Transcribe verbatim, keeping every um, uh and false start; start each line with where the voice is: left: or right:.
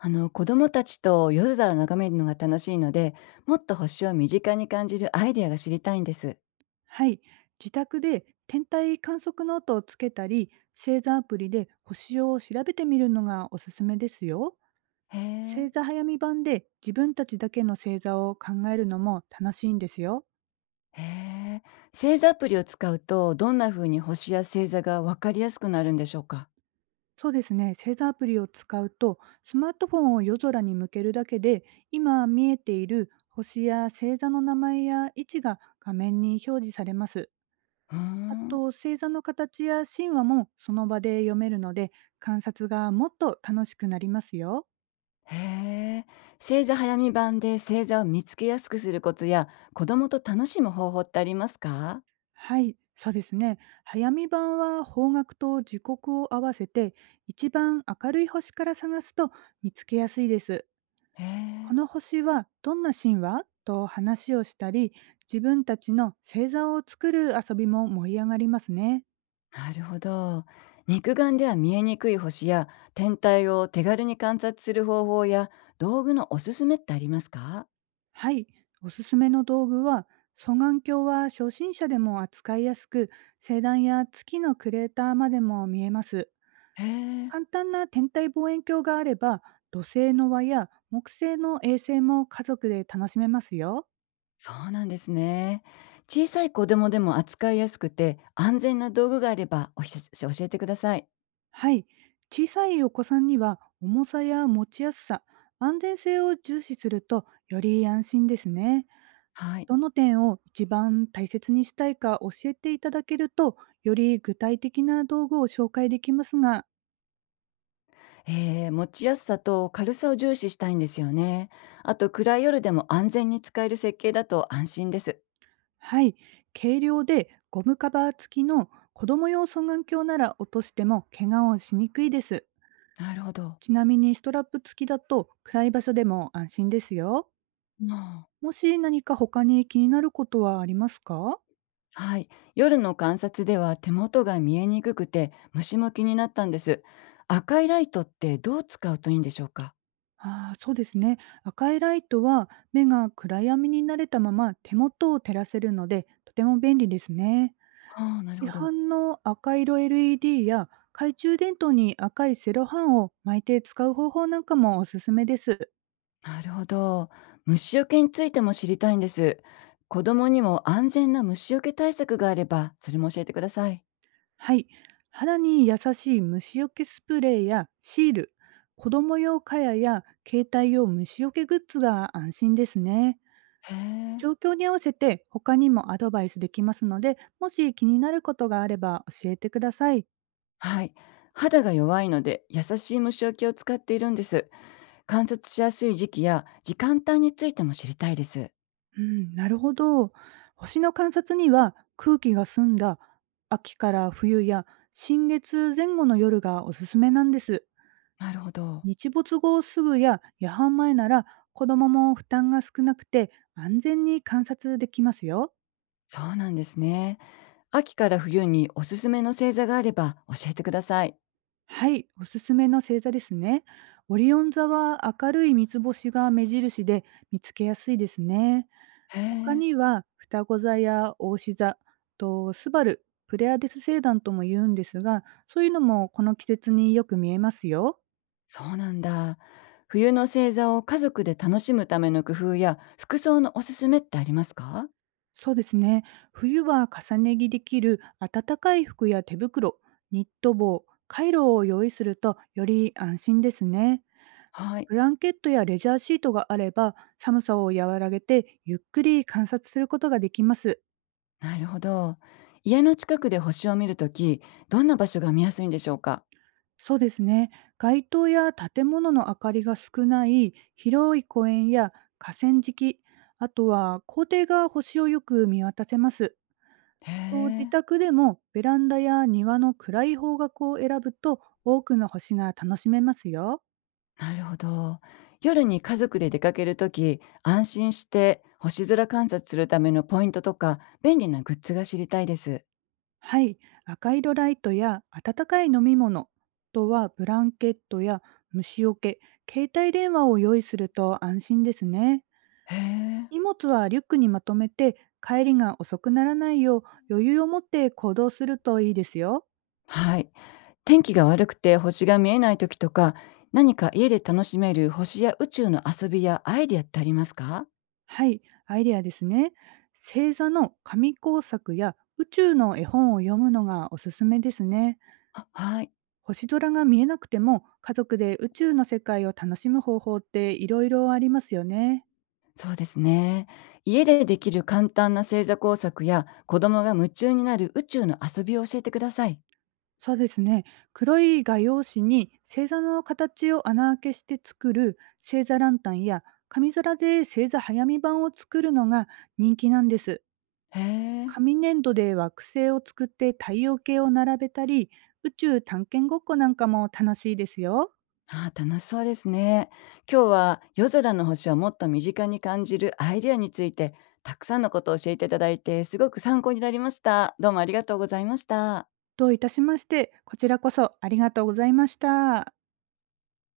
left: あの子供たちと夜空を眺めるのが楽しいので、もっと星を身近に感じるアイデアが知りたいんです。
right: はい、自宅で天体観測ノートをつけたり星座アプリで星を調べてみるのがおすすめですよ。
left: へえ。
right: 星座早見版で自分たちだけの星座を考えるのも楽しいんですよ。
left: へえ。星座アプリを使うと、どんな風に星や星座がわかりやすくなるんでしょうか。
right: そうですね、星座アプリを使うとスマートフォンを夜空に向けるだけで、今見えている星や星座の名前や位置が画面に表示されます。
left: うー
right: あと、
left: ん。
right: 星座の形や神話もその場で読めるので、観察がもっと楽しくなりますよ。
left: へえ。星座早見版で星座を見つけやすくするコツや、子供と楽しむ方法ってありますか。
right: はい、そうですね。早見版は方角と時刻を合わせて、一番明るい星から探すと見つけやすいです。
left: へ
right: こ
left: え。
right: の星はどんな神話と話をしたり、自分たちの星座を作る遊びも盛り上がりますね。
left: なるほど。肉眼では見えにくい星や天体を手軽に観察する方法や道具のおすすめってありますか？
right: はい、おすすめの道具は、双眼鏡は初心者でも扱いやすく、星団や月のクレーターまでも見えます。
left: へえ、
right: 簡単な天体望遠鏡があれば、土星の輪や木星の衛星も家族で楽しめますよ。
left: そうなんですね。小さい子供でも扱いやすくて安全な道具があればおひ教えてください。
right: はい。小さいお子さんには重さや持ちやすさ、安全性を重視するとより安心ですね。
left: はい。
right: どの点を一番大切にしたいか教えていただけると、より具体的な道具を紹介できますが、
left: えー、持ちやすさと軽さを重視したいんですよね。あと暗い夜でも安全に使える設計だと安心です。
right: はい。軽量でゴムカバー付きの子供用双眼鏡なら、落としても怪我をしにくいです。
left: なるほど。
right: ちなみにストラップ付きだと暗い場所でも安心ですよ。
left: うん。
right: もし何か他に気になることはありますか？
left: はい、夜の観察では手元が見えにくくて虫も気になったんです。赤いライトってどう使うといいんでしょうか？
right: ああー、そうですね。赤いライトは目が暗闇に慣れたまま手元を照らせるので、とても便利ですね。
left: ああ、なる
right: 市
left: ほど。
right: 販の赤色 エルイーディー や懐中電灯に赤いセロハンを巻いて使う方法なんかもおすすめです。
left: なるほど。虫除けについても知りたいんです。子供にも安全な虫除け対策があればそれも教えてください。
right: はい。肌に優しい虫除けスプレーやシール、子供用蚊帳や携帯用虫除けグッズが安心ですね。
left: へえ。
right: 状況に合わせて他にもアドバイスできますので、もし気になることがあれば教えてください。
left: はい。肌が弱いので優しい虫除けを使っているんです。観察しやすい時期や時間帯についても知りたいです。
right: うん、なるほど。星の観察には空気が澄んだ秋から冬や、新月前後の夜がおすすめなんです。
left: なるほど。
right: 日没後すぐや夜半前なら、子どもも負担が少なくて安全に観察できますよ。
left: そうなんですね。秋から冬におすすめの星座があれば教えてください。
right: はい、おすすめの星座ですね。オリオン座は明るい三つ星が目印で見つけやすいですね。
left: へ
right: 他
left: え、
right: には双子座や牡牛座、とスバル、プレアデス星団とも言うんですが、そういうのもこの季節によく見えますよ。
left: そうなんだ。冬の星座を家族で楽しむための工夫や服装のおすすめってありますか？
right: そうですね。冬は重ね着できる暖かい服や手袋、ニット帽、カイロを用意するとより安心ですね。
left: はい。
right: ブランケットやレジャーシートがあれば、寒さを和らげてゆっくり観察することができます。
left: なるほど。家の近くで星を見るとき、どんな場所が見やすいんでしょうか？
right: そうですね。街灯や建物の明かりが少ない広い公園や河川敷、あとは校庭が星をよく見渡せます。
left: へ
right: と、自
left: え、
right: 宅でもベランダや庭の暗い方角を選ぶと、多くの星が楽しめますよ。
left: なるほど。夜に家族で出かけるとき、安心して星空観察するためのポイントとか便利なグッズが知りたいです。
right: はい、赤色ライトや温かい飲み物、あとはブランケットや虫除け、携帯電話を用意すると安心ですね。
left: へえ。
right: 荷物はリュックにまとめて、帰りが遅くならないよう余裕を持って行動するといいですよ。
left: はい。天気が悪くて星が見えない時とか、何か家で楽しめる星や宇宙の遊びやアイディアってありますか？
right: はい、アイデアですね。星座の紙工作や宇宙の絵本を読むのがおすすめですね。
left: あ、はい。
right: 星空が見えなくても家族で宇宙の世界を楽しむ方法っていろいろありますよね。
left: そうですね。家でできる簡単な星座工作や子供が夢中になる宇宙の遊びを教えてください。
right: そうですね。黒い画用紙に星座の形を穴あけして作る星座ランタンや、紙皿で星座早見版を作るのが人気なんです。
left: へえ。
right: 紙粘土で惑星を作って太陽系を並べたり、宇宙探検ごっこなんかも楽しいですよ。
left: あー、楽しそうですね。今日は夜空の星をもっと身近に感じるアイディアについてたくさんのことを教えていただいてすごく参考になりました。どうもありがとうございました。
right: どういたしまして、こちらこそありがとうございました。